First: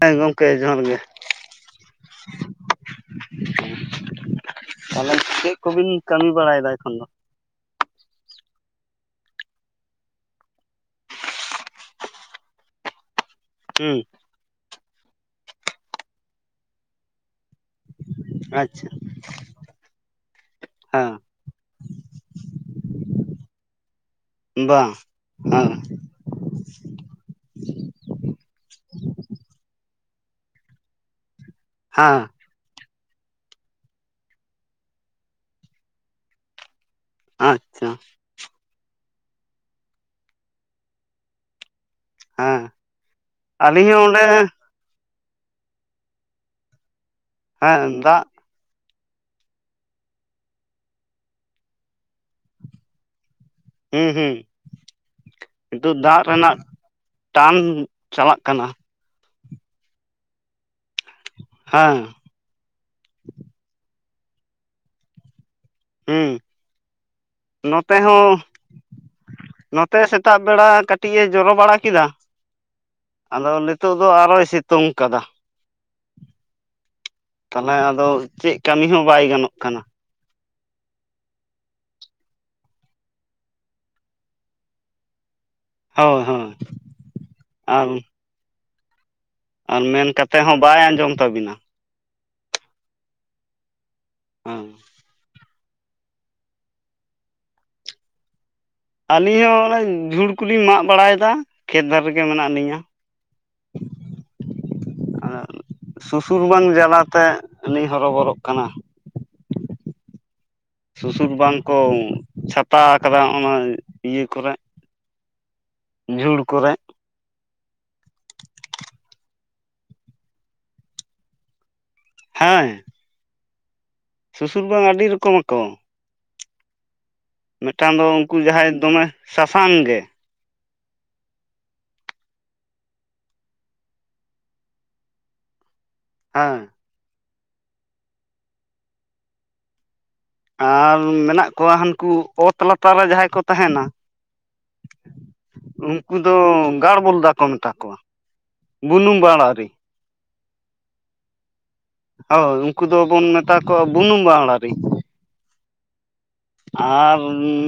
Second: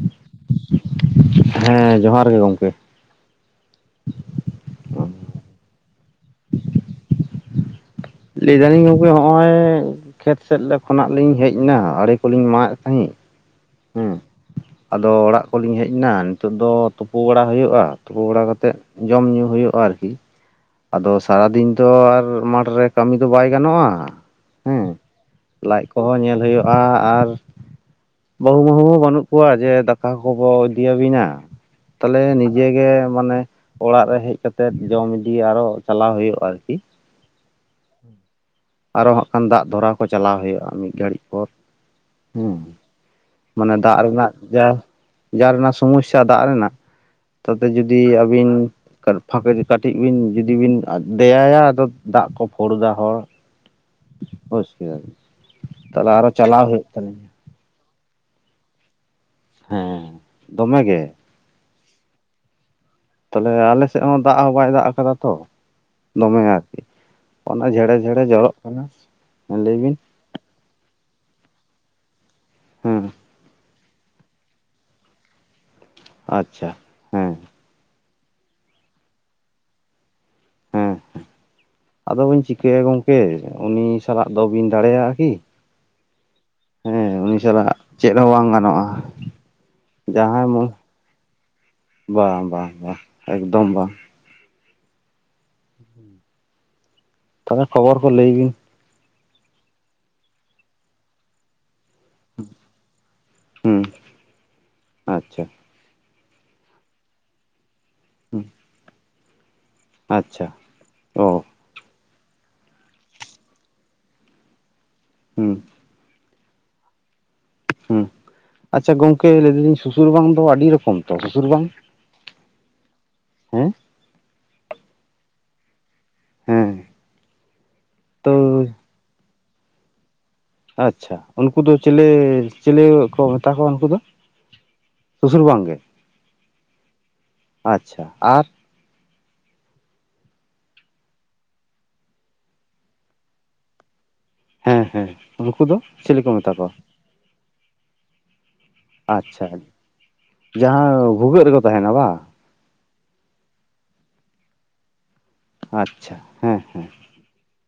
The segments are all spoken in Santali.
ᱦᱮᱸ, ᱜᱚᱝᱠᱮ ᱡᱚᱦᱟᱨ ᱜᱮ᱾ ᱦᱮᱸ ᱡᱚᱦᱟᱨ ᱜᱮ ᱜᱚᱢᱠᱮ ᱛᱟᱦᱚᱞᱮ ᱪᱮᱱ ᱠᱚᱵᱤᱱ ᱠᱟᱹᱢᱤ ᱵᱟᱲᱟᱭᱮᱫᱟ ᱮᱠᱷᱚᱱ ᱫᱚ? ᱞᱟᱹᱭ ᱫᱟᱞᱤᱧ ᱜᱚᱝᱠᱮ, ᱦᱚᱜ-ᱚᱭ ᱠᱷᱮᱛ ᱥᱮᱫ ᱠᱷᱚᱱᱟᱜ ᱞᱤᱧ ᱦᱮᱡ ᱮᱱᱟ ᱟᱲᱮ ᱠᱚᱞᱤᱧ ᱢᱟᱜ ᱮᱫ ᱛᱟᱦᱮᱱ ᱾ ᱦᱩᱸ᱾ ᱟᱫᱚ ᱚᱲᱟᱜ ᱠᱚᱞᱤᱧ ᱦᱮᱡ ᱮᱱᱟ ᱱᱤᱛᱳᱜ ᱫᱚ ᱛᱩᱯᱩ ᱵᱟᱲᱟ ᱦᱩᱭᱩᱜ ᱟ ᱛᱩᱯᱩ ᱵᱟᱲᱟ ᱠᱟᱛᱮᱫ ᱟᱪᱪᱷᱟ ᱡᱚᱢ ᱧᱩ ᱦᱩᱭᱩᱜ-ᱟ ᱟᱨᱠᱤ᱾ ᱟᱫᱚ ᱦᱮᱸ ᱥᱟᱨᱟᱫᱤᱱ ᱛᱚ ᱟᱨ ᱢᱟᱴᱷᱨᱮ ᱠᱟᱹᱢᱤ ᱫᱚ ᱵᱟᱭ ᱜᱟᱱᱚᱜᱼᱟ ᱾ [unintelligible] ᱵᱟᱝ ᱾ ᱞᱟᱡ ᱠᱚᱦᱚᱸ ᱧᱮᱞ ᱦᱳᱭᱳᱜᱼᱟ ᱾ᱟᱨ ᱵᱟᱹᱦᱩ ᱢᱟᱹᱦᱩ ᱦᱚᱸ ᱵᱟᱹᱱᱩᱜ ᱠᱚᱣᱟ ᱡᱮ ᱫᱟᱠᱟ ᱠᱚᱵᱚ ᱤᱫᱤᱭᱟᱹᱵᱤᱱᱟ ᱦᱮᱸ ᱛᱟᱦᱞᱮ ᱱᱤᱡᱮ ᱜᱮ ᱢᱟᱱᱮ ᱚᱲᱟᱜ ᱨᱮ ᱦᱮᱡ ᱠᱟᱛᱮᱜ ᱡᱚᱢ ᱤᱫᱤ ᱟᱨᱚ ᱪᱟᱞᱟᱣ ᱦᱩᱭᱩᱜᱼᱟ ᱟᱨᱠᱤ ᱾ ᱟᱪ ᱪᱷᱟ ᱟᱨᱚ ᱦᱟᱸᱜ ᱠᱷᱟᱱ ᱫᱟᱜ ᱫᱷᱚᱨᱟᱣ ᱠᱚ ᱪᱟᱞᱟᱣ ᱦᱩᱭᱩᱜᱼᱟ ᱢᱤᱫ ᱜᱷᱟᱹᱲᱤᱡ ᱯᱚᱨ ᱾ ᱦᱩᱸ ᱦᱮᱸ ᱢᱟᱱᱮ ᱟᱹᱞᱤᱧ ᱫᱟᱜ ᱦᱚᱸ ᱚᱸᱰᱮ ᱨᱮᱱᱟᱜ ᱡᱟ ᱡᱟᱨ ᱨᱮᱱᱟᱜ ᱥᱚᱢᱚᱥᱥᱟ ᱫᱟᱜ ᱨᱮᱱᱟᱜ ᱛᱚᱛᱮ ᱦᱮᱸ ᱡᱩᱫᱤ ᱫᱟᱜ ᱟᱹᱵᱤᱱ ᱛᱟᱨ ᱯᱷᱟᱸᱠ ᱨᱮ ᱠᱟᱹᱴᱤᱡ ᱵᱤᱱ ᱡᱩᱫᱤ ᱵᱤᱱ ᱟᱫᱮᱭᱟᱭᱟ ᱟᱫᱚ ᱫᱟᱜ ᱠᱚ ᱯᱷᱳᱲᱫᱟ ᱦᱚᱲ ᱾ ᱦᱩᱸ ᱦᱩᱸ ᱱᱤᱛᱚᱜ ᱛᱟᱦᱚᱞᱮ ᱫᱟᱜ ᱟᱨᱚ ᱨᱮᱱᱟᱜ ᱪᱟᱞᱟᱣ ᱦᱩᱭᱩᱜ ᱛᱟᱹᱞᱤᱧᱟ ᱴᱟᱱ ᱪᱟᱞᱟᱜ ᱠᱟᱱᱟ ᱾ ᱦᱮᱸ ᱫᱚᱢᱮ ᱜᱮ ᱾ ᱦᱟᱝ ᱛᱟᱞᱦᱮ ᱟᱞᱮᱥᱮᱫ ᱦᱚᱸ ᱫᱟᱜ ᱦᱚᱸ ᱵᱟᱭ ᱫᱟᱜ ᱠᱟᱫᱟ ᱛᱚ ᱾ ᱦᱩᱸ ᱫᱚᱢᱮ ᱟᱨᱠᱤ ᱚᱱᱟ ᱡᱷᱮᱲᱮ ᱱᱚᱛᱮ ᱡᱷᱮᱲᱮ ᱦᱚᱸ ᱡᱚᱨᱚᱜ ᱠᱟᱱᱟ ᱢᱟ ᱞᱟᱹᱭ ᱵᱤᱱᱼᱼ ᱛᱟᱜ ᱵᱮᱲᱟ ᱠᱟᱹᱴᱤᱡ ᱮ ᱡᱚᱨᱚ ᱵᱟᱲᱟ ᱠᱮᱫᱟ᱾ ᱦᱩᱸ ᱟᱫᱚ ᱱᱤᱛᱳᱜ ᱫᱚ ᱟᱨᱚᱭ ᱥᱤᱛᱩᱝ ᱠᱟᱫᱟ᱾ ᱟᱪᱪᱷᱟ ᱦᱮᱸ ᱛᱟᱞᱮ ᱟᱫᱚ ᱪᱮᱜ ᱠᱟᱹᱢᱤ ᱦᱚᱸ ᱵᱟᱭ ᱜᱟᱱᱚᱜ ᱠᱟᱱᱟ᱾ ᱦᱮᱸ ᱟᱫᱚ ᱵᱤᱱ ᱪᱤᱠᱟᱹᱭᱟ ᱜᱚᱝᱠᱮ ᱩᱱᱤ ᱥᱟᱞᱟᱜ ᱫᱚ ᱵᱤᱱ ᱫᱟᱲᱮᱭᱟᱜ-ᱟ ᱟᱨᱠᱤ? ᱦᱳᱭ ᱦᱳᱭ ᱦᱮᱸ ᱩᱱᱤ ᱥᱟᱞᱟᱜ ᱟᱨ ᱪᱮᱜ ᱦᱚᱸ ᱵᱟᱝ ᱜᱟᱱᱚᱜ-ᱟ ᱾ ᱟᱨ ᱢᱮᱱ ᱠᱟᱛᱮ ᱦᱚᱸ ᱵᱟᱭ ᱟᱸᱡᱚᱢ ᱛᱟᱵᱤᱱᱟ᱾ ᱵᱟᱝ ᱵᱟᱝ ᱵᱟᱝ ᱮᱠᱫᱚᱢ ᱵᱟᱝ᱾ [inaudible] ᱛᱚᱵᱮ ᱠᱷᱚᱵᱚᱨ ᱠᱚ ᱞᱟᱹᱭ ᱵᱤᱱ? ᱟᱹᱞᱤᱧ ᱦᱚᱸ ᱚᱱᱮ ᱡᱷᱩᱲ ᱠᱚᱞᱤᱧ ᱢᱟᱜ ᱵᱟᱲᱟᱭᱫᱟ ᱠᱷᱮᱛ ᱫᱷᱟᱨᱮᱼᱼ ᱜᱮ ᱢᱮᱱᱟᱜ ᱱᱤᱧᱟᱹ ᱦᱩᱸ [inaudible] [inaudible] ᱟᱪᱪᱷᱟ ᱟᱸᱜ ᱥᱩᱥᱩᱨᱵᱟᱝ ᱡᱟᱞᱟᱛᱮ ᱟᱹᱱᱤᱡ ᱦᱚᱨᱚᱵᱚᱨᱚᱜ ᱦᱩᱸ ᱠᱟᱱᱟ᱾ ᱟᱪᱪᱷᱟ, ᱥᱩᱥᱩᱨ ᱚ ᱵᱟᱝ ᱠᱚ ᱪᱷᱟᱛᱟ ᱟᱠᱟᱫᱟ ᱚᱱᱟ ᱤᱭᱟᱹ ᱠᱚᱨᱮᱜ᱾ ᱦᱩᱸ ᱡᱷᱩᱲ ᱠᱚᱨᱮ᱾ ᱦᱩᱸ ᱟᱪᱪᱷᱟ ᱜᱚᱝᱠᱮ ᱞᱟᱹᱭ ᱫᱟᱞᱤᱧ ᱥᱩᱥᱩᱨ ᱵᱟᱝ ᱫᱚ ᱟᱹᱰᱤ ᱨᱚᱠᱚᱢ ᱛᱚ ᱥᱩᱥᱩᱨ ᱵᱟᱝ? ᱦᱮᱸ ᱦᱮᱸ? ᱥᱩᱥᱩᱨ ᱵᱟᱝ ᱟᱹᱰᱤ ᱨᱚᱠᱚᱢ ᱟᱠᱚ ᱾ ᱦᱮᱸ᱾ ᱢᱮᱴᱟᱹᱝ ᱫᱚ ᱛᱚ ᱩᱱᱠᱩ ᱡᱟᱦᱟᱸᱭ ᱫᱚᱢᱮ ᱥᱟᱥᱟᱝ ᱜᱮ ᱾ ᱟᱪᱪᱷᱟ ᱩᱱᱠᱩ ᱫᱚ ᱪᱮᱞᱮ ᱪᱮᱞᱮ ᱠᱚ ᱢᱮᱛᱟ ᱠᱚᱣᱟ ᱩᱱᱠᱩ ᱫᱚ? ᱥᱩᱥᱩᱨ ᱵᱟᱝᱜᱮ ᱾ ᱦᱮᱸ᱾ ᱟᱪᱪᱷᱟ ᱟᱨ ᱟᱨ ᱢᱮᱱᱟᱜ ᱠᱚᱣᱟ ᱦᱟᱹᱱᱠᱩ ᱚᱛ ᱞᱟᱛᱟᱨ ᱨᱮ ᱡᱟᱦᱟᱸᱭ ᱠᱚ ᱛᱟᱦᱮᱱᱟ᱾ ᱦᱮᱸ ᱦᱮᱸ ᱾ ᱩᱱᱠᱩ ᱫᱚ ᱪᱤᱞᱤ ᱠᱚ ᱢᱮᱛᱟ ᱠᱚᱣᱟ? ᱢᱩᱞᱫᱟ ᱠᱚ ᱢᱮᱛᱟ ᱠᱚᱣᱟ ᱾ ᱟᱪᱪᱷᱟ ᱾ [inaudible] ᱡᱟᱦᱟᱸ ᱵᱷᱩᱜᱟᱹᱜ ᱨᱮᱠᱚ ᱛᱟᱦᱮᱱᱟ ᱵᱟᱝ? ᱦᱳᱭ ᱩᱱᱠᱩ ᱫᱚᱵᱚᱱ ᱢᱮᱛᱟ ᱠᱚᱣᱟ ᱵᱩᱱᱩᱢ ᱵᱟᱣᱲᱟᱨᱤᱡ ᱾ ᱟᱪᱪᱷᱟ ᱦᱮᱸ ᱦᱮᱸ [inaudible] ᱟᱨᱻ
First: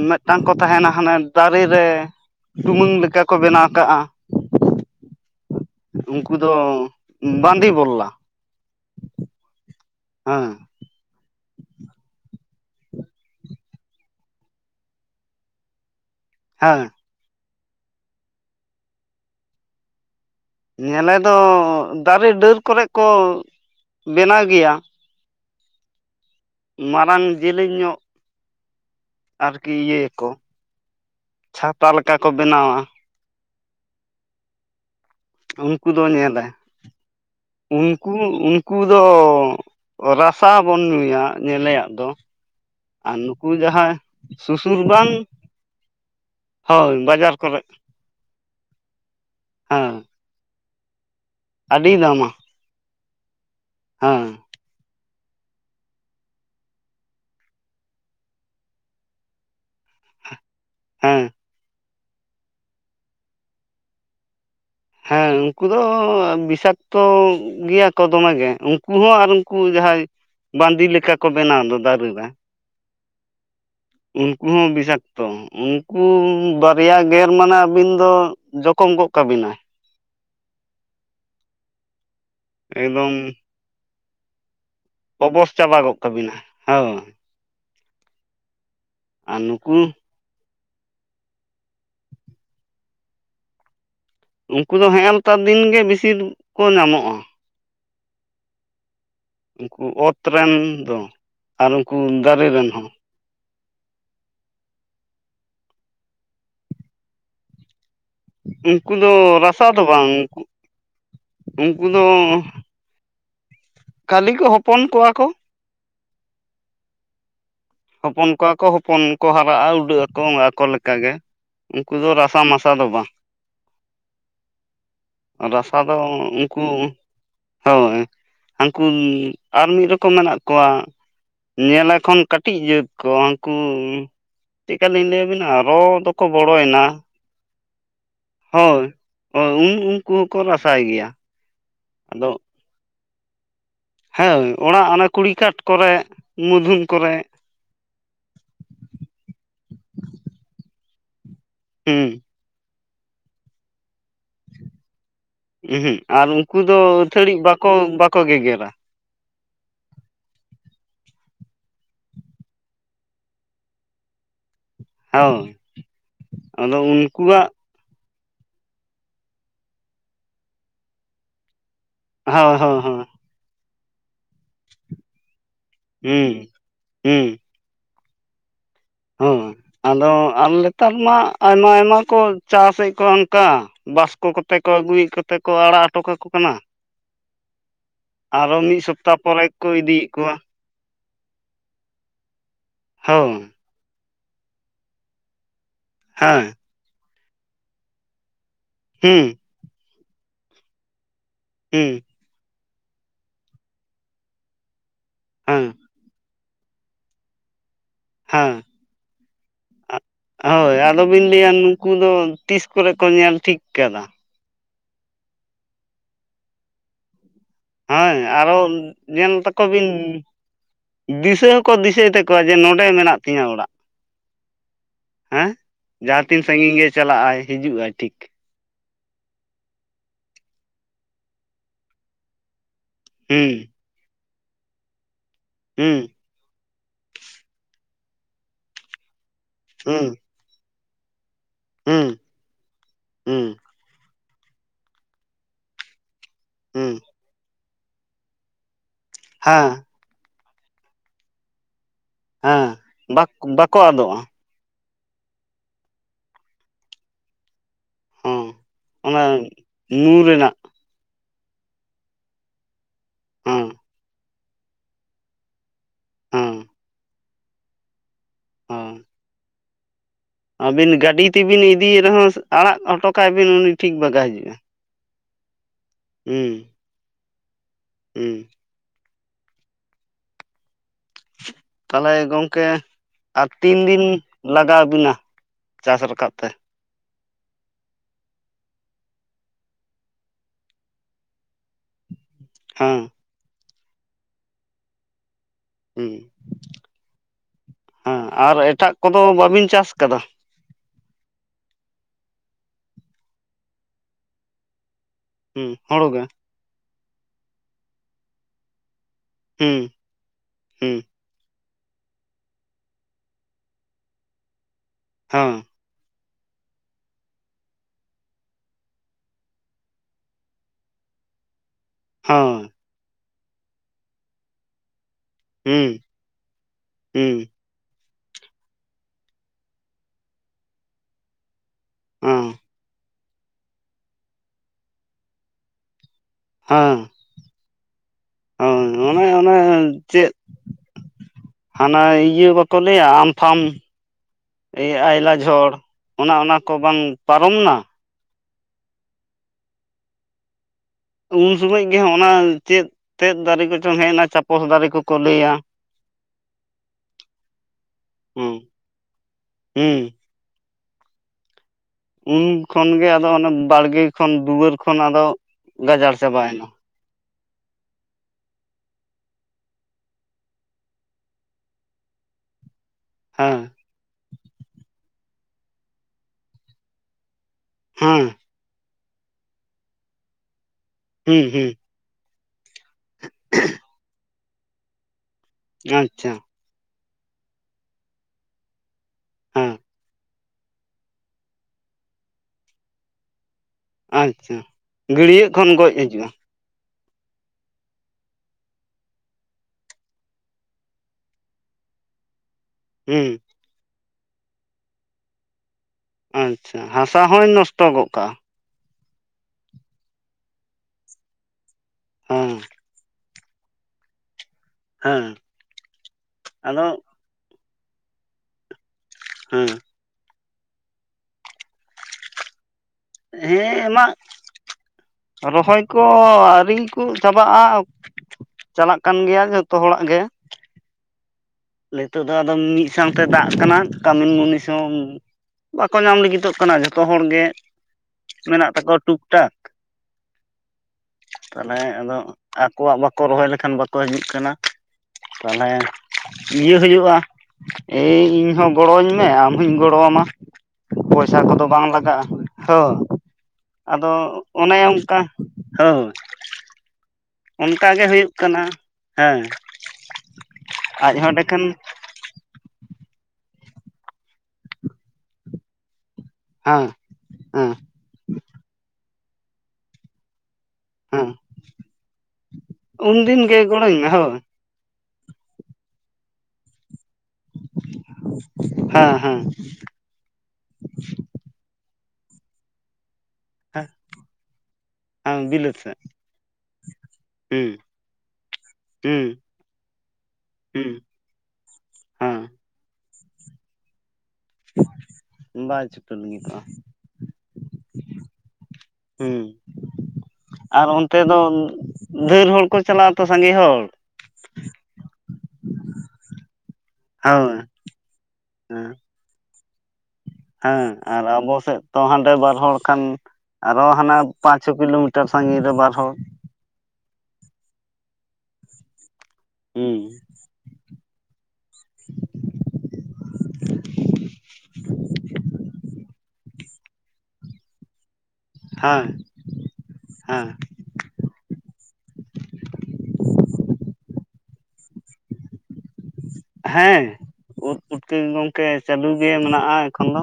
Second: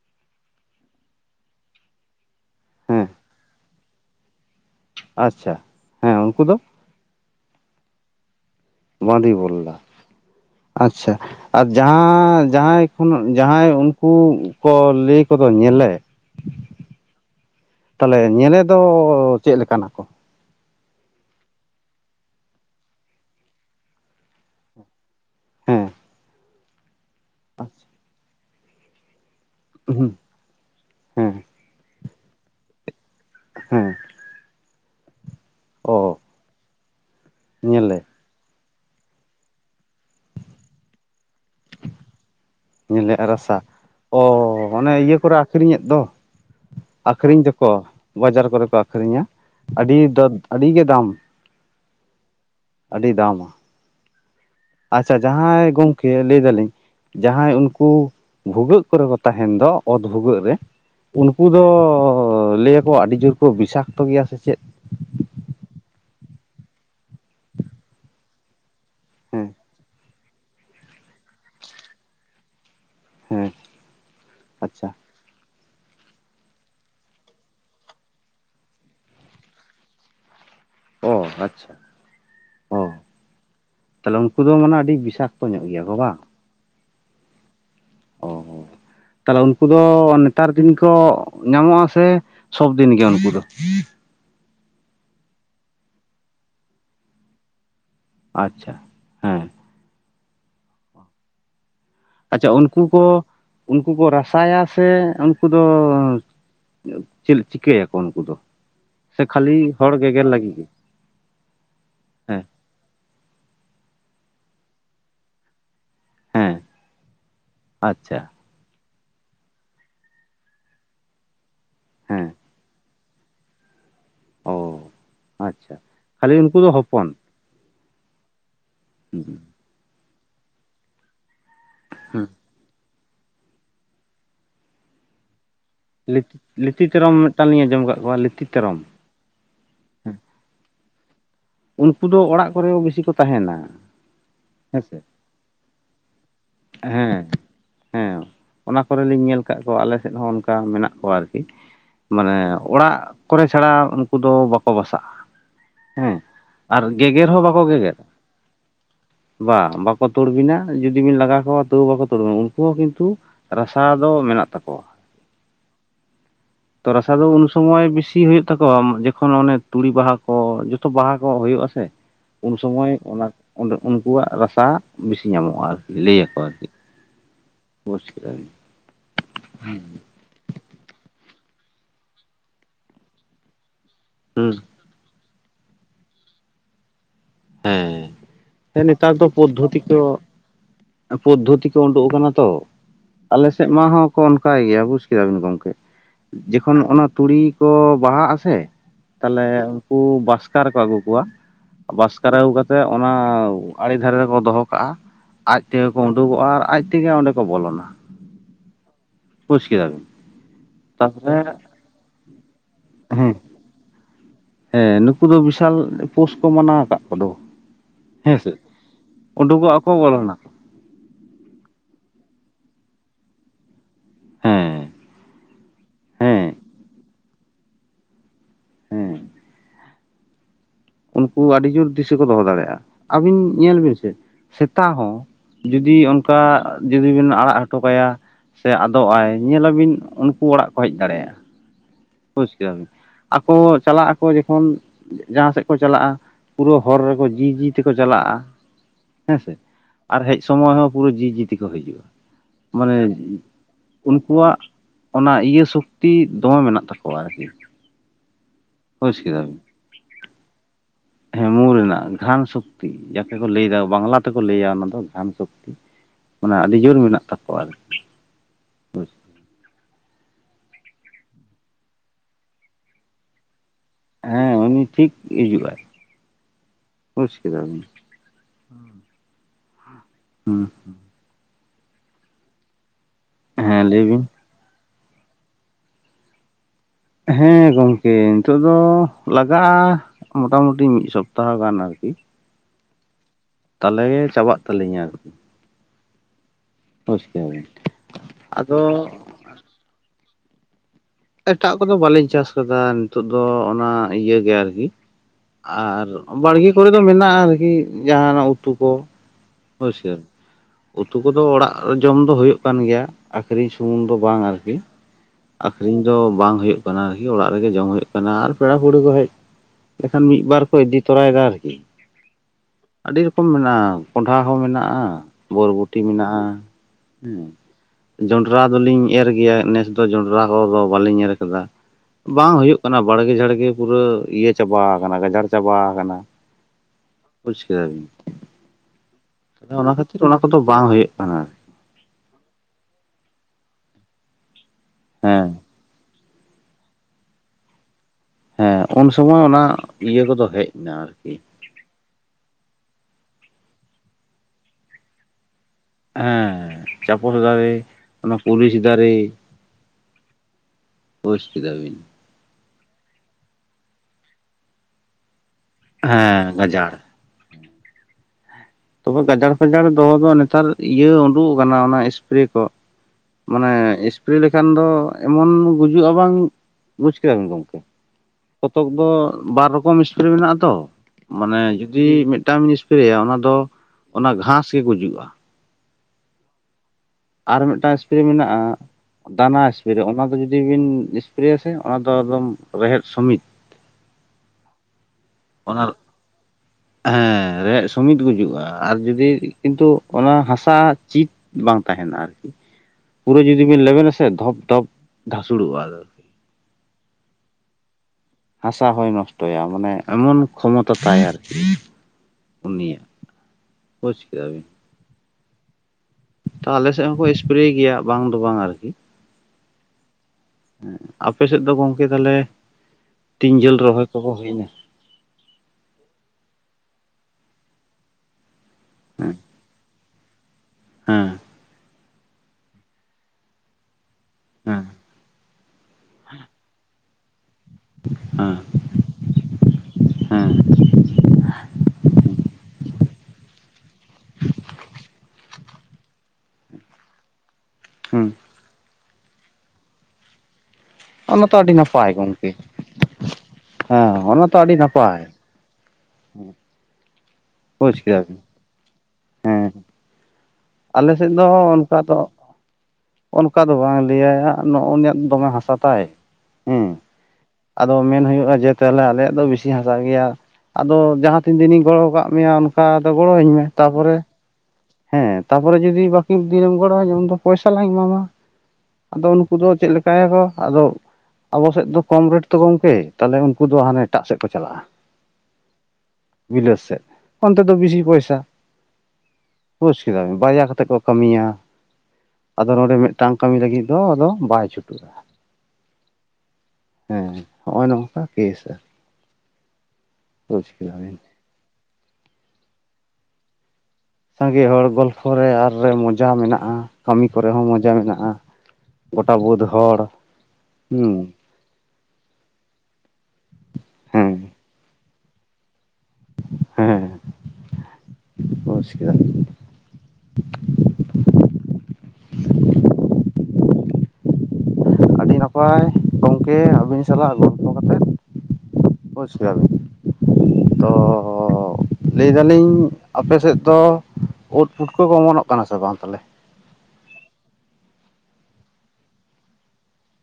ᱢᱮᱫ [unintelligible] ᱠᱚ ᱛᱟᱦᱮᱸᱱᱟ ᱦᱟᱱᱮ ᱫᱟᱨᱮ ᱨᱮ ᱴᱩᱢᱟᱹᱝ ᱦᱮᱸ ᱞᱮᱠᱟ ᱠᱚ ᱵᱮᱱᱟᱣ ᱠᱟᱜ-ᱟ ᱾ [inaudible] [inaudible] ᱩᱱᱠᱩ ᱫᱚ ᱵᱟᱸᱫᱤ ᱵᱚᱞᱞᱟ᱾ ᱵᱟᱸᱫᱤ ᱵᱚᱞᱞᱟ ᱾ ᱦᱮᱸ ᱾ ᱟᱪᱪᱷᱟ ᱾ ᱟᱨ ᱡᱟᱦᱟᱸ ᱡᱟᱦᱟᱸᱭ ᱠᱷᱚᱱ ᱡᱟᱦᱟᱸᱭ ᱩᱱᱠᱩ ᱠᱚ ᱞᱟᱹᱭ ᱠᱚᱫᱚ ᱧᱮᱞᱮ [inaudible] ᱦᱮᱸ ᱾ ᱛᱟᱦᱚᱞᱮ ᱧᱮᱞᱮ ᱫᱚ ᱪᱮᱫ ᱞᱮᱠᱟᱱ ᱟᱠᱚ? ᱧᱮᱞᱮ ᱫᱚ ᱫᱟᱨᱮ ᱰᱟᱹᱨ ᱠᱚᱨᱮ ᱠᱚ ᱵᱮᱱᱟᱣ ᱜᱮᱭᱟ ᱾ ᱦᱮᱸ ᱾ ᱢᱟᱨᱟᱝ ᱡᱮᱞᱮᱧ ᱧᱚᱜ ᱟᱨᱠᱤ ᱦᱮᱸ ᱤᱭᱟᱹᱭᱟᱠᱚ [inaudible] ᱪᱷᱟᱛᱟ ᱞᱮᱠᱟ ᱠᱚ ᱵᱮᱱᱟᱣᱟ᱾ ᱦᱮᱸ ᱾ [inaudible] ᱩᱱᱠᱩ ᱫᱚ ᱧᱮᱞᱮ ᱾ [inaudible] ᱧᱮᱞᱮ ᱩᱱᱠᱩ ᱩᱱᱠᱩ ᱫᱚᱻ ᱨᱟᱥᱟ ᱵᱚᱱ ᱧᱩᱭᱟ ᱧᱮᱞᱮᱭᱟᱜ ᱫᱚ ᱾ ᱧᱮᱞᱮᱟᱜ ᱨᱟᱥᱟ ᱾ [inaudible] ᱚ ᱥᱩᱥᱩᱨ ᱚᱱᱮ ᱵᱟᱝ ᱤᱭᱟᱹ ᱠᱚᱨᱮ ᱟᱠᱷᱨᱤᱧᱮᱫ ᱫᱚ ᱾ ᱦᱳᱭ ᱵᱟᱡᱟᱨ ᱟᱠᱷᱨᱤᱧ ᱠᱚᱨᱮ ᱛᱮᱠᱚ ᱵᱟᱡᱟᱨ ᱠᱚᱨᱮ ᱠᱚ ᱟᱠᱷᱨᱤᱧᱟ ᱟᱹᱰᱤ ᱦᱮᱸ ᱫᱚᱨ ᱟᱹᱰᱤ ᱜᱮ ᱫᱟᱢ ᱾ ᱟᱹᱰᱤ ᱫᱟᱢᱟ ᱾ ᱟᱹᱰᱤ ᱫᱟᱢᱟ ᱾ ᱦᱮᱸ ᱾ ᱟᱪᱪᱷᱟ ᱡᱟᱦᱟᱸᱭ ᱜᱚᱝᱠᱮ ᱞᱟᱹᱭ ᱮᱫᱟᱞᱤᱧ ᱡᱟᱦᱟᱸᱭ ᱩᱱᱠᱩ ᱵᱷᱩᱜᱟᱹᱜ ᱠᱚᱨᱮ ᱠᱚ ᱛᱟᱦᱮᱱ ᱫᱚ ᱚᱛ ᱵᱷᱩᱜᱟᱹᱜ ᱨᱮ ᱦᱮᱸ ᱩᱱᱠᱩ ᱫᱚᱻ ᱞᱟᱹᱭᱟᱠᱚ ᱟᱹᱰᱤ ᱡᱳᱨ ᱠᱚ ᱵᱤᱥᱟᱠᱛᱚ ᱜᱮᱭᱟ ᱥᱮ ᱪᱮᱫ ᱾ ᱦᱮᱸ ᱩᱱᱠᱩ ᱫᱚᱻ ᱵᱤᱥᱟᱠᱛᱚ ᱜᱮᱭᱟ ᱠᱚ ᱫᱚᱢᱮ ᱜᱮ ᱾ ᱩᱱ ᱠᱩ ᱦᱚᱸ ᱟᱨ ᱦᱮᱸ ᱩᱱᱠᱩ ᱡᱟᱦᱟᱸᱭ ᱵᱟᱸᱫᱤ ᱞᱮᱠᱟ ᱠᱚ ᱵᱮᱱᱟᱣ ᱫᱚ ᱫᱟᱨᱤ ᱨᱮ ᱾ ᱦᱮᱸ ᱾ ᱩᱱᱠᱩ ᱦᱚᱸ ᱵᱤᱥᱟᱠᱛᱚ ᱾ ᱩᱱᱠᱩ ᱵᱟᱨᱭᱟ ᱜᱮᱨ ᱢᱟᱱᱮ ᱟᱹᱵᱤᱱ ᱫᱚ ᱡᱚᱠᱷᱚᱢ ᱜᱚᱜ ᱠᱟᱵᱤᱱᱟᱭ ᱾ ᱚ ᱟᱪᱪᱷᱟ ᱾ [inaudible] ᱮᱠᱫᱚᱢ ᱛᱟᱦᱚᱞᱮ ᱩᱱᱠᱩ ᱫᱚ ᱢᱟᱱᱮ ᱟᱹᱰᱤ ᱵᱤ ᱚᱵᱚᱥ ᱪᱟᱵᱟ ᱜᱚᱜ ᱠᱟᱵᱤᱱᱟ, ᱦᱳᱭ ᱾ ᱟᱨ ᱛᱟᱦᱞᱮ ᱩᱱᱠᱩ ᱫᱚ ᱱᱩᱠᱩ ᱱᱮᱛᱟᱨ ᱫᱤᱱ ᱠᱚ ᱧᱟᱢᱚᱜ-ᱟ ᱥᱮ ᱥᱚᱵ ᱫᱤᱱ ᱜᱮ ᱩᱱᱠᱩ ᱫᱚ? ᱩᱱᱠᱩ ᱫᱚ ᱦᱮᱸᱜ-ᱮ ᱱᱮᱟᱛᱟᱨ ᱫᱤᱱ ᱜᱮ ᱵᱤᱥᱤ ᱠᱚ ᱧᱟᱢᱚᱜ-ᱟ ᱾ ᱟᱪᱪᱷᱟ ᱾ [inaudible] ᱦᱮᱸ ᱾ ᱩᱱᱠᱩ ᱚᱛ ᱨᱮᱱ ᱫᱚ [inaudible] ᱟᱨ ᱩᱱᱠᱩ ᱫᱟᱨᱮ ᱟᱪᱪᱷᱟ ᱨᱮᱱ ᱩᱱᱠᱩ ᱦᱚᱸ ᱾ ᱠᱚ ᱩᱱᱠᱩ ᱠᱚ ᱨᱟᱥᱟᱭᱟ ᱥᱮ ᱩᱱᱠᱩ ᱫᱚ [inaudible] ᱪᱤᱠᱟᱹᱭᱟᱠ ᱩᱱᱠᱩ ᱫᱚ ᱨᱟᱥᱟ ᱫᱚ ᱵᱟᱝ ᱜᱮᱜᱮᱨ ᱠᱩ ᱞᱟᱹᱜᱤᱫ ᱜᱮ [inaudible] ᱩᱱᱠᱩ ᱫᱚ ᱦᱮᱸ ᱠᱟᱹᱞᱤ ᱠᱚ ᱦᱚᱯᱚᱱ ᱠᱚᱣᱟ ᱠᱚ᱾ ᱦᱮᱸ ᱟᱪᱪᱷᱟ ᱦᱚᱯᱚᱱ ᱠᱚᱣᱟ ᱠᱚ ᱦᱚᱯᱚᱱ ᱠᱚ ᱦᱟᱨᱟᱜᱼᱟ ᱩᱰᱟᱹᱜ ᱟᱠᱚ ᱟᱠᱚ ᱞᱮᱠᱟᱜᱮ᱾ ᱩᱱᱠᱩ ᱫᱚ ᱦᱮᱸ ᱨᱟᱥᱟ ᱢᱟᱥᱟ ᱫᱚ ᱵᱟᱝ᱾ ᱚ ᱨᱟᱥᱟ ᱟᱪᱪᱷᱟ ᱫᱚ ᱠᱷᱟᱹᱞᱤ ᱩᱱᱠᱩ ᱫᱚ ᱩᱱ ᱦᱚᱯᱚᱱ ᱦᱳᱭ ᱦᱟᱱᱠᱩ ᱦᱩᱸ ᱟᱨ ᱢᱤᱫ ᱨᱚᱠᱚᱢ ᱢᱮᱱᱟᱜ ᱠᱚᱣᱟ᱾ ᱧᱮᱞᱮ ᱠᱷᱚᱱ ᱠᱟᱹᱴᱤᱡ ᱡᱟᱹᱛ ᱠᱚ ᱩᱱᱠᱩ, ᱪᱮᱫᱠᱟᱞᱤᱧ ᱞᱟᱹᱭᱟᱵᱤᱱᱟ ᱟᱨ᱾ ᱞᱤᱛ ᱞᱤᱛᱤ ᱛᱮᱨᱚᱢ ᱢᱤᱫᱴᱟᱝ ᱞᱤᱧ ᱟᱸᱡᱚᱢ ᱟᱠᱟᱫ ᱠᱚᱣᱟ ᱞᱤᱧ᱾ ᱦᱳᱭ ᱦᱳᱭ ᱩᱱ ᱩᱱᱠᱩ ᱦᱚᱸᱠᱚ ᱨᱟᱥᱟᱭ ᱜᱮᱭᱟ᱾ ᱩᱱᱠᱩ ᱫᱚ ᱚᱲᱟᱜ ᱠᱚᱨᱮ ᱵᱮᱥᱤ ᱠᱚ ᱛᱟᱦᱮᱱᱟ᱾ ᱦᱮᱭ ᱚᱲᱟᱜ ᱦᱮᱸᱥᱮ ᱚᱱᱟ ᱠᱩᱲᱤ ᱠᱟᱴ ᱠᱚᱨᱮ ᱢᱩᱫᱷᱩᱢ ᱠᱚᱨᱮ᱾ ᱦᱮᱸ ᱦᱮᱸ ᱚᱱᱟ ᱠᱚᱨᱮ ᱞᱤᱧ ᱧᱮᱞ ᱟᱠᱟᱫ ᱠᱚᱣᱟ ᱟᱞᱮ ᱥᱮᱫ ᱦᱚᱸ ᱚᱱᱠᱟ ᱢᱮᱱᱟᱜ ᱠᱚᱣᱟ ᱟᱨᱠᱤ᱾ ᱦᱩᱸ ᱢᱟᱱᱮ ᱚᱲᱟᱜ ᱠᱚᱨᱮ ᱪᱷᱟᱲᱟ ᱩᱱᱠᱩ ᱫᱚ ᱵᱟᱠᱚ ᱵᱟᱥᱟᱜᱼᱟ᱾ ᱩᱸ ᱦᱩᱸ ᱦᱮᱸ ᱟᱨ ᱩᱱᱠᱩ ᱫᱚ ᱟᱨ ᱜᱮᱜᱮᱨ ᱟᱹᱛᱷᱟᱹᱲᱤ ᱵᱟᱠᱚ ᱵᱟᱠᱚ ᱜᱮᱜᱮᱨᱟ᱾ ᱵᱟ ᱵᱟᱠᱚ ᱛᱩᱲᱵᱤᱱᱟ ᱡᱩᱫᱤᱵᱤᱱ ᱞᱟᱜᱟ ᱠᱚᱣᱟ ᱛᱟᱹᱣ ᱵᱟᱠᱚ ᱛᱩᱲᱵᱤᱱᱟ᱾ ᱩᱱᱠᱩ ᱦᱚᱸ ᱠᱤᱱᱛᱩ ᱨᱟᱥᱟ ᱫᱚ ᱢᱮᱱᱟᱜ ᱦᱳᱭ ᱟᱫᱚ ᱛᱚᱠᱚᱭᱟ᱾ ᱨᱟᱥᱟ ᱫᱚ ᱩᱱ ᱩᱱᱠᱩᱣᱟᱜ ᱥᱚᱢᱚᱭ ᱵᱮᱥᱤ ᱦᱩᱭᱩᱜ ᱛᱟᱠᱚᱣᱟ ᱡᱚᱠᱷᱚᱱ ᱚᱱᱮ ᱛᱩᱲᱤ ᱵᱟᱦᱟ ᱠᱚ, ᱡᱚᱛᱚ ᱵᱟᱦᱟ ᱠᱚ ᱦᱩᱭᱩᱜ ᱟ ᱥᱮ᱾ ᱦᱳᱭ ᱦᱳᱭ ᱩᱱᱥᱚᱢᱚᱭ ᱦᱳᱭ ᱚᱱᱟ ᱚᱸᱰᱮ ᱩᱱᱠᱩᱣᱟᱜ ᱨᱟᱥᱟ ᱵᱮᱥᱤ ᱧᱟᱢᱚᱜᱼᱟ ᱟᱨᱠᱤ᱾ ᱞᱟᱹᱭ ᱦᱩᱸ ᱟᱠᱚ ᱟᱨᱠᱤ᱾ ᱦᱳᱭ ᱟᱫᱚ ᱟᱞᱮ ᱱᱮᱛᱟᱨ ᱢᱟ ᱟᱭᱢᱟ-ᱟᱭᱢᱟ ᱠᱚ ᱪᱟᱥᱮᱫ ᱠᱚᱣᱟ ᱚᱱᱠᱟ, ᱵᱟᱥᱠᱚ ᱦᱩᱸ ᱠᱚᱛᱮ ᱠᱚ ᱟᱹᱜᱩᱭᱮᱫ ᱠᱚ ᱛᱮᱠᱚ ᱟᱲᱟᱜ ᱦᱚᱴᱚ ᱠᱟᱠᱚ ᱠᱟᱱᱟ᱾ ᱟᱨᱚ ᱢᱤᱫ ᱦᱮᱸ ᱱᱮᱛᱟᱨ ᱥᱚᱯᱛᱟᱦ ᱫᱚ ᱯᱚᱨᱮ ᱯᱚᱫᱽᱫᱷᱚᱛᱤ ᱠᱚ ᱤᱫᱤᱭᱮᱫ ᱠᱚᱣᱟ ᱯᱚᱫᱽᱫᱷᱚᱛᱤ ᱠᱚ ᱩᱰᱩᱠ ᱟᱠᱟᱱᱟ ᱛᱚ ᱾ ᱦᱸ [unintelligible] ᱟᱞᱮ ᱥᱮᱫ ᱢᱟ ᱦᱚᱸᱠᱚ ᱚᱱᱠᱟᱭ ᱜᱮᱭᱟ, ᱵᱩᱡᱽ ᱠᱮᱫᱟᱵᱤᱱ ᱜᱚᱢᱠᱮ ᱦᱮᱸ ᱾ ᱡᱚᱠᱷᱚᱱ ᱚᱱᱟ ᱛᱩᱲᱤ ᱠᱚ ᱵᱟᱦᱟᱜ ᱟᱥᱮ ᱦᱩᱸ ᱛᱟᱦᱚᱞᱮ ᱩᱱᱠᱩ ᱵᱟᱥᱠᱟᱨ ᱨᱮ ᱠᱚ ᱟᱹᱜᱩ ᱠᱚᱣᱟ ᱦᱩᱸ ᱾ ᱵᱟᱥᱠᱟ ᱨᱮ ᱟᱹᱜᱩ ᱠᱟᱛᱮᱫ ᱚᱱᱟ ᱟᱲᱮ ᱫᱷᱟᱨᱮ ᱨᱮᱠᱚ ᱫᱚᱦᱚ ᱠᱟᱜᱼᱟ ᱟᱡ ᱦᱮᱸ ᱛᱮᱜᱮ ᱠᱚ ᱩᱰᱩ ᱠᱚᱜ-ᱟ ᱟᱡᱛᱮᱜᱮ ᱚᱸᱰᱮ ᱠᱚ ᱵᱚᱞᱚᱱᱟ ᱾ ᱦᱮᱸ ᱵᱩᱡᱽ ᱠᱮᱫᱟ ᱵᱤᱱ? ᱦᱳᱭ ᱟᱫᱚᱵᱤᱱ ᱞᱟᱹᱭᱟ ᱱᱩᱠᱩ ᱫᱚ ᱛᱤᱥ ᱠᱚᱨᱮ ᱠᱚ ᱦᱮᱸ ᱧᱮᱞ ᱴᱷᱤᱠ ᱟᱠᱟᱫᱟ ᱾ ᱦᱮᱸ ᱱᱩᱠᱩ ᱫᱚ ᱵᱤᱥᱟᱞ ᱯᱳᱥ ᱠᱚ ᱢᱟᱱᱟᱣ ᱟᱠᱟᱫ ᱠᱚᱫᱚ ᱾ ᱦᱮᱭ ᱟᱨ ᱦᱚᱸ ᱧᱮᱞ ᱛᱟᱠᱚ ᱩᱰᱩᱠᱚᱜ ᱵᱤᱱ ᱟᱠᱚ ᱵᱚᱞᱚᱱᱟ ᱫᱤᱥᱟᱹ ᱦᱚᱸᱠᱚ ᱫᱤᱥᱟᱹᱭ ᱛᱟᱠᱚᱣᱟ ᱡᱮ ᱱᱚᱸᱰᱮ ᱢᱮᱱᱟᱜ ᱛᱤᱧᱟᱹ ᱚᱲᱟᱜ ᱾ ᱦᱮᱸ ᱦᱮᱸ ᱡᱟᱦᱟᱸ ᱛᱤᱱ ᱦᱮᱸ ᱥᱟᱺᱜᱤᱧ ᱜᱮᱭ ᱪᱟᱞᱟᱜᱼᱟᱭ ᱦᱤᱡᱩᱜᱼᱟᱭ ᱴᱷᱤᱠ ᱾ ᱦᱮᱸ ᱩᱱᱠᱩ ᱟᱹᱰᱤ ᱡᱳᱨ ᱫᱤᱥᱟᱹ ᱠᱚ ᱫᱚᱦᱚ ᱫᱟᱲᱮᱭᱟᱜᱼᱟ ᱦᱩᱸ ᱟᱹᱵᱤᱱ ᱧᱮᱞ ᱵᱤᱱ ᱥᱮ ᱥᱮᱛᱟᱜ ᱦᱚᱸ ᱦᱩᱸ ᱡᱩᱫᱤ ᱚᱱᱠᱟ ᱡᱩᱫᱤ ᱵᱤᱱ ᱟᱲᱟᱜ ᱦᱚᱴᱚ ᱠᱟᱭᱟ, ᱥᱮ ᱟᱫᱚᱜᱟᱭ ᱧᱮᱞᱟᱵᱤᱱ ᱦᱩᱸ ᱠᱩ ᱚᱲᱟᱜ ᱠᱚ ᱦᱮᱡ ᱫᱟᱲᱮᱭᱟᱜᱼᱟ ᱦᱩᱸ ᱵᱩᱡ ᱠᱮᱫᱟᱢ ᱦᱩᱸ ᱟᱠᱚ ᱪᱟᱞᱟᱜ ᱟᱠᱚ ᱟᱠᱚ ᱡᱚᱠᱷᱚᱱ ᱡᱟᱦᱟᱸ ᱥᱮᱫ ᱠᱚ ᱪᱟᱞᱟᱜᱼᱟ ᱯᱩᱨᱟᱹ ᱦᱩᱸ ᱦᱚᱨ ᱨᱮᱠᱚ ᱡᱤ ᱡᱤ ᱛᱮᱠᱚ ᱪᱟᱞᱟᱜᱼᱟ ᱾ ᱦᱮᱸᱥᱮ ᱦᱮᱸ ᱟᱨ ᱦᱮᱡ ᱥᱚᱢᱚᱭ ᱦᱚᱸ ᱯᱩᱨᱟᱹ ᱡᱤ ᱡᱤ ᱛᱮ ᱠᱚ ᱦᱤᱡᱩᱜᱼᱟ ᱦᱮᱸ ᱾ ᱢᱟᱱᱮ ᱵᱟᱠ ᱵᱟᱠᱚ ᱟᱫᱚᱜᱼᱟ ᱩᱱᱠᱩᱣᱟᱜ ᱚᱱᱟ ᱤᱭᱟᱹ ᱥᱚᱠᱛᱤ ᱫᱚᱢᱮ ᱢᱮᱱᱟᱜ ᱛᱟᱠᱚᱣᱟ ᱟᱨᱠᱤ ᱦᱮᱸ ᱵᱩᱡ ᱚᱱᱟ ᱠᱮᱫᱟᱢ ᱧᱩ ᱨᱮᱱᱟᱜ ᱦᱮᱸ ᱢᱩᱸ ᱨᱮᱱᱟᱜ ᱜᱷᱟᱱ ᱥᱩᱠ ᱛᱤ ᱡᱟᱠᱮ ᱠᱚ ᱦᱮᱸ ᱞᱟᱹᱭᱫᱟ ᱵᱟᱝᱞᱟ ᱛᱮᱠᱚ ᱞᱟᱹᱭᱟ ᱚᱱᱟ ᱫᱚ ᱜᱷᱟᱱ ᱥᱚᱠᱛᱤ ᱾ ᱢᱟᱱᱮ ᱦᱮᱸ ᱟᱹᱰᱤ ᱡᱳᱨ ᱢᱮᱱᱟᱜ ᱛᱟᱠᱚᱣᱟ ᱟᱨ ᱦᱮᱸ ᱟᱹᱵᱤᱱ ᱜᱟᱹᱰᱤ ᱛᱮᱵᱤᱱ ᱤᱫᱤᱭᱮᱜ ᱨᱮᱦᱚᱸ ᱟᱲᱟᱜ ᱦᱚᱴᱚ ᱠᱟᱭ ᱵᱤᱱ ᱩᱱᱤ ᱴᱷᱤᱠ ᱵᱟᱜᱟᱭ ᱦᱮᱸ ᱩᱱᱤ ᱴᱷᱤᱠ ᱦᱤᱡᱩᱜ ᱟᱭ ᱾ ᱩᱸ ᱵᱩᱡ ᱠᱮᱫᱟ ᱵᱤᱱ ᱾ ᱩᱸ ᱦᱩᱸ ᱦᱩᱸ ᱦᱩᱸ ᱛᱟᱦᱚᱞᱮ ᱜᱚᱝᱠᱮ ᱟᱨ ᱛᱤᱱ ᱦᱮᱸ ᱞᱟᱹᱭ ᱫᱤᱱ ᱵᱤᱱ ᱞᱟᱜᱟᱣᱵᱤᱱᱟ ᱪᱟᱥ ᱨᱟᱠᱟᱵ ᱛᱮ? ᱦᱮᱸ ᱜᱚᱢᱠᱮ ᱱᱤᱛᱳᱜ ᱫᱚ ᱞᱟᱜᱟᱜ-ᱟ ᱢᱚᱴᱟ ᱢᱩᱴᱤ ᱢᱤᱫ ᱥᱚᱯᱛᱟᱦᱚ ᱜᱟᱱ ᱟᱨᱠᱤ ᱾ ᱦᱮᱸ ᱛᱟᱦᱚᱞᱮ ᱜᱮ ᱪᱟᱵᱟᱜ ᱛᱟᱹᱟᱞᱤᱧᱟ ᱟᱨᱠᱤ ᱾ ᱦᱩᱸ ᱠᱮᱫᱟᱵᱤᱱ ᱦᱩᱸ ᱟᱨ ᱮᱴᱟᱜ ᱟᱫᱚ ᱠᱚᱫᱚ ᱵᱟᱵᱤᱱ ᱪᱟᱥ ᱠᱟᱫᱟ? ᱮᱴᱟᱜ ᱠᱚᱫᱚ ᱵᱟᱞᱤᱧ ᱪᱟᱥ ᱟᱠᱟᱫᱟ ᱱᱤᱛᱚᱜ ᱫᱚ ᱚᱱᱟ ᱤᱭᱟᱹ ᱜᱮ ᱟᱨᱠᱤ ᱦᱩᱸ ᱦᱳᱲᱳ ᱟᱨ ᱜᱮ ᱵᱟᱲᱜᱮ ᱠᱚᱨᱮ ᱫᱚ ᱢᱮᱱᱟᱜᱼᱟ ᱟᱨᱠᱤ ᱡᱟᱦᱟᱱᱟᱜ ᱩᱛᱩ ᱠᱚ ᱾ ᱦᱩᱸ ᱵᱩᱡᱷ ᱠᱮᱫᱟ ᱵᱤᱱ ᱦᱩᱸ ᱩᱫ ᱩᱛᱩ ᱠᱚᱫᱚ ᱚᱲᱟᱜ ᱡᱚᱢ ᱫᱚ ᱦᱩᱭᱩᱜ ᱠᱟᱱ ᱜᱮᱭᱟ ᱟᱠᱷᱨᱤᱧ ᱥᱩᱢᱩᱝ ᱫᱚ ᱵᱟᱝ ᱟᱨᱠᱤ ᱦᱮᱸ ᱾ ᱟᱠᱷᱨᱤᱧ ᱫᱚ ᱵᱟᱝ ᱦᱩᱭᱩᱜ ᱠᱟᱱᱟ ᱟᱨᱠᱤ ᱚᱲᱟᱜ ᱨᱮᱜᱮ ᱡᱚᱢ ᱦᱩᱭᱩᱜ ᱠᱟᱱᱟ ᱟᱨ ᱯᱮᱲᱟ ᱯᱟᱹᱲᱦᱟᱹ ᱠᱚ ᱦᱮᱡ ᱦᱮ ᱞᱮᱠᱷᱟᱱ ᱢᱤᱫᱵᱟᱨ ᱠᱚ ᱤᱫᱤ ᱛᱚᱨᱟᱭᱮᱫᱟ ᱟᱨᱠᱤ ᱾ ᱦᱚᱸ ᱟᱹᱰᱤ ᱨᱚᱠᱚᱢ ᱢᱮᱱᱟᱜᱼᱟ ᱠᱚᱸᱰᱷᱟ ᱦᱚᱸ ᱢᱮᱱᱟᱜᱼᱟ, ᱦᱩᱸ ᱵᱚᱨᱵᱚᱴᱤ ᱢᱮᱱᱟᱜᱼᱟ ᱦᱩᱸ ᱦᱮᱸ ᱡᱚᱸᱰᱨᱟ ᱫᱚᱞᱤᱧ ᱮᱨ ᱜᱮᱭᱟ ᱱᱮᱥ ᱫᱚ ᱡᱚᱸᱰᱨᱟ ᱦᱚᱸ ᱵᱟᱹᱞᱤᱧ ᱮᱨ ᱠᱟᱫᱟ ᱦᱮᱸ ᱵᱟᱝ ᱦᱩᱭᱩᱜ ᱠᱟᱱᱟ ᱵᱟᱲᱜᱮ ᱡᱷᱟᱲᱜᱮ ᱯᱩᱨᱟᱹ ᱤᱭᱟᱹ ᱪᱟᱵᱟ ᱟᱠᱟᱱᱟ ᱜᱟᱡᱟᱲ ᱪᱟᱵᱟ ᱟᱠᱟᱱᱟ ᱾ ᱦᱳᱭ ᱵᱩᱡ ᱠᱮᱭᱟ ᱵᱤᱱ ᱾ ᱚᱱᱮ ᱚᱱᱟ ᱪᱮᱫ ᱠᱚᱫᱚ ᱵᱟᱝ ᱦᱩᱭᱩᱜ ᱠᱟᱱᱟ ᱦᱟᱱᱟ ᱤᱭᱟᱹ ᱵᱟᱠᱚ ᱞᱟᱹᱭᱟ ᱟᱱᱯᱷᱟᱱ ᱤᱭᱟᱹ ᱟᱭᱞᱟ ᱦᱮᱸ ᱡᱷᱚᱲ ᱚᱱᱮ ᱚᱱᱟ ᱠᱚ ᱵᱟᱝ ᱯᱟᱨᱚᱢᱱᱟ ᱦᱮᱸ ᱩᱱ ᱥᱚᱢᱚᱭ ᱚᱱᱟ ᱤᱭᱟᱹ ᱠᱚᱫᱚ ᱦᱮᱡ ᱮᱱᱟ [inaudible] ᱩᱱ ᱥᱚᱢᱚᱭ ᱜᱮ ᱦᱟᱸᱜ ᱟᱱᱟᱝ ᱪᱮᱫ ᱛᱮᱫ ᱫᱟᱨᱮ ᱠᱚᱪᱚᱝ ᱦᱮᱡᱱᱟ ᱪᱟᱯᱚᱥ ᱫᱟᱨᱮ ᱠᱚᱠᱚ ᱞᱟᱹᱭᱟ ᱦᱮᱸ ᱪᱟᱯᱚᱥ ᱫᱟᱨᱮ ᱚᱱᱟ ᱦᱮᱸ ᱯᱩᱞᱤᱥ ᱫᱟᱨᱮ ᱦᱮᱸ ᱯᱳᱥ ᱠᱮᱫᱟ ᱵᱤᱱ ᱩᱱ ᱠᱷᱚᱱ ᱜᱮ ᱟᱫᱚ ᱚᱱᱟ ᱵᱟᱲᱜᱮ ᱠᱷᱚᱱ ᱫᱩᱣᱟᱹᱨ ᱠᱷᱚᱱ ᱟᱫᱚ ᱜᱟᱡᱟᱲ ᱦᱮᱸ ᱪᱟᱵᱟᱭᱮᱱᱟ ᱜᱟᱡᱟᱲ ᱛᱚᱵᱮ ᱜᱟᱡᱟᱲ ᱯᱟᱡᱟᱲ ᱫᱚᱦᱚ ᱫᱚ ᱱᱮᱛᱟᱨ ᱤᱭᱟᱹ ᱩᱰᱩᱩᱜ ᱟᱠᱟᱱᱟ ᱚᱱᱟ ᱥᱯᱨᱮ ᱠᱚ ᱦᱮᱸ ᱢᱟᱱᱮ ᱮᱥᱯᱨᱮ ᱞᱮᱠᱷᱟᱱ ᱫᱚ ᱮᱢᱚᱱ ᱜᱩᱡᱩᱜᱼᱟ ᱵᱟᱝ ᱵᱩᱡ ᱠᱮᱜᱼᱟ ᱵᱤᱱ ᱜᱚᱝᱠᱮ ᱦᱮᱸ ᱯᱚᱛᱚᱵ ᱫᱚ ᱵᱟᱨ ᱨᱚᱠᱚᱢ ᱮᱥᱯᱨᱮ ᱢᱮᱱᱟᱜᱼᱟ ᱛᱚ ᱦᱩᱸ ᱢᱟᱱᱮ ᱦᱩᱸ ᱡᱩᱫᱤ ᱢᱤᱫᱴᱟᱝ ᱥᱯᱨᱮᱭᱟ ᱚᱱᱟᱫᱚ ᱚᱱᱟ ᱜᱷᱟᱸᱥ ᱜᱮ ᱜᱩᱡᱩᱜᱼᱟ᱾ ᱟᱪᱪᱷᱟ ᱟᱨ ᱢᱤᱫᱴᱟᱝ ᱮᱥᱯᱨᱮ ᱢᱮᱱᱟᱜᱼᱟ ᱫᱟᱱᱟ ᱦᱮᱸ ᱮᱥᱯᱨᱮ ᱚᱱᱟ ᱫᱚ ᱡᱩᱫᱤ ᱵᱤᱱ ᱮᱯᱨᱮᱭᱟ ᱥᱮ ᱚᱱᱟ ᱫᱚ ᱮᱠᱫᱚᱢ ᱨᱮᱦᱮᱫ ᱥᱚᱢᱤᱛ ᱟᱪᱪᱷᱟ ᱜᱤᱲᱭᱟᱹᱜ ᱠᱷᱚᱱ ᱚᱱᱟ ᱜᱚᱡ ᱦᱤᱡᱩᱜᱼᱟ᱾ ᱦᱮᱸ ᱨᱮᱦᱮᱛ ᱥᱩᱢᱤᱛ ᱜᱩᱡᱩᱜᱼᱟ ᱟᱨ ᱡᱩᱫᱤ ᱠᱤᱱᱛᱩ ᱚᱱᱟ ᱦᱟᱥᱟ ᱪᱤᱴ ᱵᱟᱝ ᱛᱟᱦᱮᱱᱟ ᱟᱨᱠᱤ ᱦᱮᱸ ᱯᱩᱨᱟᱹ ᱡᱩᱫᱤ ᱵᱮᱱ ᱞᱮᱵᱮᱱᱟᱥᱮ ᱫᱷᱚᱯ ᱛᱚᱯ ᱫᱷᱟᱥᱩᱲᱚᱜᱼᱟ ᱾ ᱟᱪᱪᱷᱟ ᱦᱟᱥᱟ ᱦᱚᱭ ᱱᱚᱥᱴᱚ ᱜᱚᱜ ᱠᱟᱜᱼᱟ ᱾ ᱦᱟᱥᱟ ᱦᱚᱸᱭ ᱱᱚᱥᱴᱚᱭᱟ ᱢᱟᱱᱮ ᱮᱢᱚᱱ ᱠᱷᱚᱢᱚᱛᱟ ᱛᱟᱭ ᱟᱨᱠᱤ ᱦᱮᱸ ᱾ ᱩᱱᱤᱭᱟᱜ ᱠᱷᱳᱡ ᱠᱮᱫᱟ ᱵᱤᱱ ᱾ [inaudible] ᱛᱟ ᱟᱫᱚ ᱟᱞᱮ ᱥᱮᱜ ᱦᱚᱸᱠᱚ ᱮᱥᱯᱨᱮ ᱜᱮᱭᱟ ᱵᱟᱝ ᱫᱚ ᱵᱟᱝ ᱟᱨᱠᱤ ᱾ ᱦᱮᱸ [inaudible] ᱟᱯᱮ ᱥᱮᱫ ᱫᱚ ᱜᱚᱝᱠᱮ ᱛᱟᱞᱮ? ᱦᱮᱸ ᱮᱢᱟᱜ ᱨᱚᱦᱚᱭ ᱠᱚ ᱟᱹᱣᱨᱤ ᱠᱩ ᱪᱟᱵᱟᱜᱼᱟ ᱪᱟᱞᱟᱜ ᱠᱟᱱ ᱦᱮᱸ ᱜᱮᱭᱟ ᱡᱷᱚᱛᱚ ᱦᱚᱲᱟᱜ ᱜᱮ ᱾ ᱦᱮᱸ ᱱᱤᱛᱚᱜ ᱫᱚ ᱟᱫᱚ ᱢᱤᱜ ᱥᱟᱝᱛᱮ ᱫᱟᱜ ᱠᱟᱱᱟ ᱠᱟᱹᱢᱤ ᱢᱩᱱᱤᱥ ᱦᱮᱸ ᱦᱚᱸ ᱵᱟᱠᱚ ᱧᱟᱢ ᱞᱟᱹᱜᱤᱫᱚᱜ ᱠᱟᱱᱟ ᱡᱷᱚᱛᱚ ᱦᱚᱲᱜᱮ ᱾ ᱦᱮᱸ ᱢᱮᱱᱟᱜ ᱛᱟᱠᱚᱣᱟ ᱴᱩᱠᱼᱴᱟᱠ ᱾ ᱛᱟᱞᱮ ᱟᱫᱚ ᱟᱠᱚᱣᱟᱜ ᱵᱟᱠᱚ ᱨᱚᱦᱚᱭ ᱞᱮᱠᱷᱟᱱ ᱵᱟᱠᱚ ᱦᱤᱡᱩᱜ ᱠᱟᱱᱟ ᱛᱟᱦᱞᱮ ᱤᱭᱟᱹ ᱦᱳᱭᱳᱜᱼᱟ ᱮᱭ ᱦᱮᱸ ᱤᱧ ᱦᱚᱸ ᱜᱚᱲᱚᱟᱹᱧ ᱢᱮ ᱟᱢ ᱦᱚᱧ ᱜᱚᱲᱚ ᱟᱢᱟ ᱾ ᱯᱚᱭᱥᱟ ᱚᱱᱟ ᱛᱚ ᱠᱚᱫᱚ ᱟᱹᱰᱤ ᱵᱟᱝ ᱱᱟᱯᱟᱭ ᱞᱟᱜᱟᱜᱼᱟ ᱜᱚᱝᱠᱮ ᱦᱳ ᱟᱫᱚ ᱦᱮᱸ ᱚᱱᱟ ᱛᱚ ᱟᱹᱰᱤ ᱚᱱᱮ ᱚᱝᱠᱟ ᱱᱟᱯᱟᱭ [inaudible] ᱵᱩᱡᱽ ᱚᱱᱠᱟᱜᱮ ᱠᱮᱫᱟ ᱦᱳᱭᱳᱜ ᱵᱤᱱ ᱠᱟᱱᱟ ᱦᱮᱸ ᱾ ᱟᱞᱮ ᱥᱮᱫ ᱫᱚ ᱠᱟ ᱫᱚ ᱚᱱᱠᱟ ᱫᱚ ᱵᱟᱝ ᱞᱟᱹᱭᱟ ᱭᱟᱜ ᱱᱚᱜᱼᱚ ᱱᱩᱭᱟᱛ ᱫᱚᱢᱮ ᱦᱟᱥᱟ ᱛᱟᱭ ᱾ [inaudible] ᱟᱫᱚ ᱢᱮᱱ ᱦᱩᱭᱩᱜᱼᱟ ᱡᱮ ᱛᱮᱞᱮ ᱟᱞᱮᱭᱟᱜ ᱫᱚ ᱵᱤᱥᱤ ᱦᱟᱥᱟ ᱜᱮᱭᱟ ᱾ ᱟᱫᱚ ᱦᱮᱸ ᱡᱟᱦᱟᱸ ᱛᱤᱱ ᱫᱤᱱᱤᱧ ᱜᱚᱲᱚ ᱠᱟᱜ ᱢᱮᱭᱟ ᱚᱱᱠᱟ ᱫᱚ ᱩᱱᱫᱤᱱ ᱜᱚᱲᱚᱟᱹᱧ ᱜᱮ ᱢᱮ ᱜᱚᱲᱚᱧ ᱛᱟᱯᱚᱨᱮ ᱦᱳᱭ ᱦᱮᱸ ᱾ ᱛᱟᱯᱚᱨᱮ ᱡᱩᱫᱤ ᱵᱟᱹᱠᱤ ᱫᱤᱱᱮᱢ ᱜᱚᱲ ᱟᱹᱧᱟ ᱩᱱᱫᱚ ᱯᱚᱭᱥᱟ ᱞᱟᱝ ᱮᱢᱟᱢᱟ ᱦᱮᱸ ᱟᱫᱚ ᱦᱮᱸ ᱩᱱᱠᱩ ᱫᱚ ᱪᱮᱜ ᱠᱮᱠ ᱠᱟ ᱭᱟᱠᱚ ᱟᱫᱚ ᱟᱵᱚ ᱥᱮᱫ ᱫᱚ ᱠᱚᱢ ᱨᱮᱴ ᱛᱚ ᱜᱚᱝᱠᱮ ᱛᱟᱞᱮ [unintelligible] ᱠᱩ ᱫᱚ ᱦᱟᱱᱮ ᱮᱴᱟᱜ ᱥᱮᱫ ᱠᱚ ᱪᱟᱞᱟᱜᱼᱟ ᱦᱮᱸ ᱵᱤᱞᱟᱹᱛ ᱥᱮᱫ ᱾ ᱵᱤᱞᱟᱹᱛ ᱥᱮᱫ ᱚᱱᱛᱮ ᱦᱩᱸ ᱫᱚ ᱵᱤᱥᱤ ᱯᱚᱭᱥᱟ ᱦᱩᱸ ᱯᱩᱡ ᱾ ᱠᱮᱫᱟᱵᱤᱱ ᱵᱟᱨᱭᱟ ᱠᱟᱛᱮ ᱦᱩᱸ ᱠᱚ ᱠᱟᱹᱢᱤᱭᱟ ᱦᱮᱸ ᱟᱫᱚ ᱱᱚᱸᱰᱮ ᱢᱤᱫᱴᱟᱝ ᱾ ᱠᱟᱹᱢᱤ ᱞᱟᱹᱜᱤᱫ ᱫᱚ ᱟᱫᱚ ᱵᱟᱭ ᱪᱷᱩᱴᱩᱜᱼᱟ ᱾ [unintelligible] ᱫᱚᱜᱼᱟ ᱦᱮᱸ ᱦᱚᱸᱜᱼᱚᱭ ᱱᱚᱝᱠᱟ ᱠᱮᱥ ᱦᱩᱸ ᱵᱩᱡ ᱾ ᱟᱨ ᱚᱱᱛᱮ ᱫᱚ [inaudible] ᱫᱷᱮᱨ ᱦᱚᱲ ᱠᱚ ᱪᱟᱞᱟᱜ ᱟᱛᱚ ᱥᱟᱸᱜᱮ ᱦᱚᱲ ᱾ ᱥᱟᱸᱜᱮ ᱦᱚᱲ ᱜᱚᱞᱯᱷᱚ ᱨᱮ ᱟᱨ ᱨᱮ ᱢᱚᱡᱟ ᱢᱮᱱᱟᱜᱼᱟ ᱠᱟᱹᱢᱤ ᱠᱚᱨᱮ ᱦᱳᱭ ᱦᱚᱸ ᱢᱚᱡᱟ ᱢᱮᱱᱟᱜᱼᱟ᱾ ᱦᱮᱸ ᱜᱚᱴᱟ ᱵᱟᱹᱫᱽ ᱦᱚᱲ᱾ [unintelligible] ᱟᱨ ᱦᱩᱸ ᱟᱵᱚ ᱥᱮᱫ ᱛᱚ ᱦᱟᱸᱰᱮ ᱵᱟᱨ ᱦᱚᱲ ᱠᱷᱟᱱ ᱟᱨᱚ ᱦᱟᱱᱟ ᱦᱮᱸ ᱯᱟᱸᱪ ᱪᱷᱩᱯᱤ [unintelligible] ᱢᱤᱴᱟᱨ ᱥᱟᱺᱜᱤᱧ ᱨᱮ ᱵᱟᱨ ᱦᱚᱲ᱾ ᱦᱮᱸ ᱵᱩᱡ ᱠᱮᱫᱟ ᱵᱤᱱ? ᱦᱩᱸ᱾ ᱟᱹᱰᱤ ᱱᱟᱯᱟᱭ ᱜᱚᱝᱠᱮ ᱟᱹᱵᱤᱱ ᱥᱟᱞᱟᱜ ᱜᱚᱞᱯᱷᱚ ᱠᱟᱛᱮᱫ᱾ ᱦᱮᱸ [inaudible] ᱵᱩᱡ ᱠᱮᱫᱟᱵᱤᱱ ᱦᱮᱸ ᱛᱚ ᱞᱟᱹᱭ ᱫᱟᱞᱤᱧ ᱟᱯᱮ ᱥᱮᱫ ᱫᱚ ᱳᱴ ᱯᱩᱴᱠᱟᱹ ᱠᱚ ᱚᱢᱚᱱᱚᱜ ᱠᱟᱱᱟ ᱥᱮ ᱵᱟᱝ ᱛᱟᱞᱮ? ᱦᱮᱸ ᱩᱫ ᱯᱩᱴᱠᱟᱹ ᱜᱮ ᱜᱚᱢᱠᱮ ᱪᱟᱹᱞᱩ ᱜᱮ ᱢᱮᱱᱟᱜᱼᱟ ᱮᱠᱷᱚᱱ ᱫᱚ᱾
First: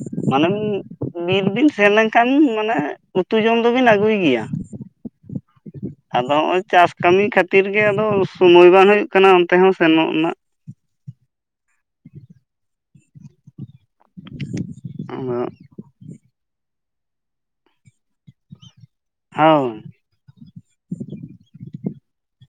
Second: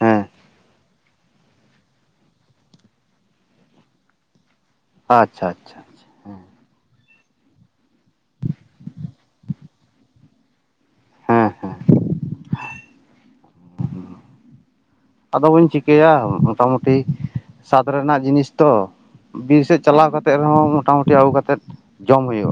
ᱦᱮᱸ ᱢᱟᱱᱮᱢ ᱵᱤᱨ ᱵᱤᱱ ᱥᱮᱱᱞᱮᱱᱠᱷᱟᱱ ᱢᱟᱱᱮ ᱩᱛᱩ ᱡᱚᱢ ᱫᱚᱵᱤᱱ ᱟᱹᱜᱩᱭ ᱜᱮᱭᱟ᱾ ᱟᱪᱪᱷᱟ ᱟᱪᱪᱷᱟ᱾ ᱟᱪᱪᱷᱟ ᱟᱫᱚ ᱦᱮᱸ ᱦᱚᱸᱜᱼᱚᱭ ᱪᱟᱥ ᱠᱟᱹᱢᱤ ᱠᱷᱟᱹᱛᱤᱨ ᱜᱮ ᱟᱫᱚ ᱥᱚᱢᱚᱭ ᱵᱟᱝ ᱦᱩᱭᱩᱜ ᱠᱟᱱᱟ ᱚᱱᱛᱮ ᱦᱚᱸ ᱥᱮᱱᱚᱜ ᱱᱟᱜ᱾ ᱦᱮᱸ ᱦᱮᱸ ᱟᱫᱚ ᱵᱟᱹᱧ ᱪᱤ ᱠᱟᱹᱭᱟ ᱢᱚᱴᱟᱢᱩᱴᱤ ᱥᱟᱛ ᱨᱮᱱᱟᱜ ᱡᱤᱱᱤᱥ ᱛᱚ ᱵᱤᱨ ᱦᱳᱭ ᱥᱮᱜ ᱪᱟᱞᱟᱣ ᱠᱟ ᱠᱟᱛᱮᱜ ᱨᱮᱦᱚᱸ ᱢᱚᱴᱟ ᱢᱩᱩᱴᱤ ᱟᱹᱜᱩ ᱠᱟᱛᱮᱫ ᱡᱚᱢ ᱦᱩᱭᱩᱜᱼᱟ᱾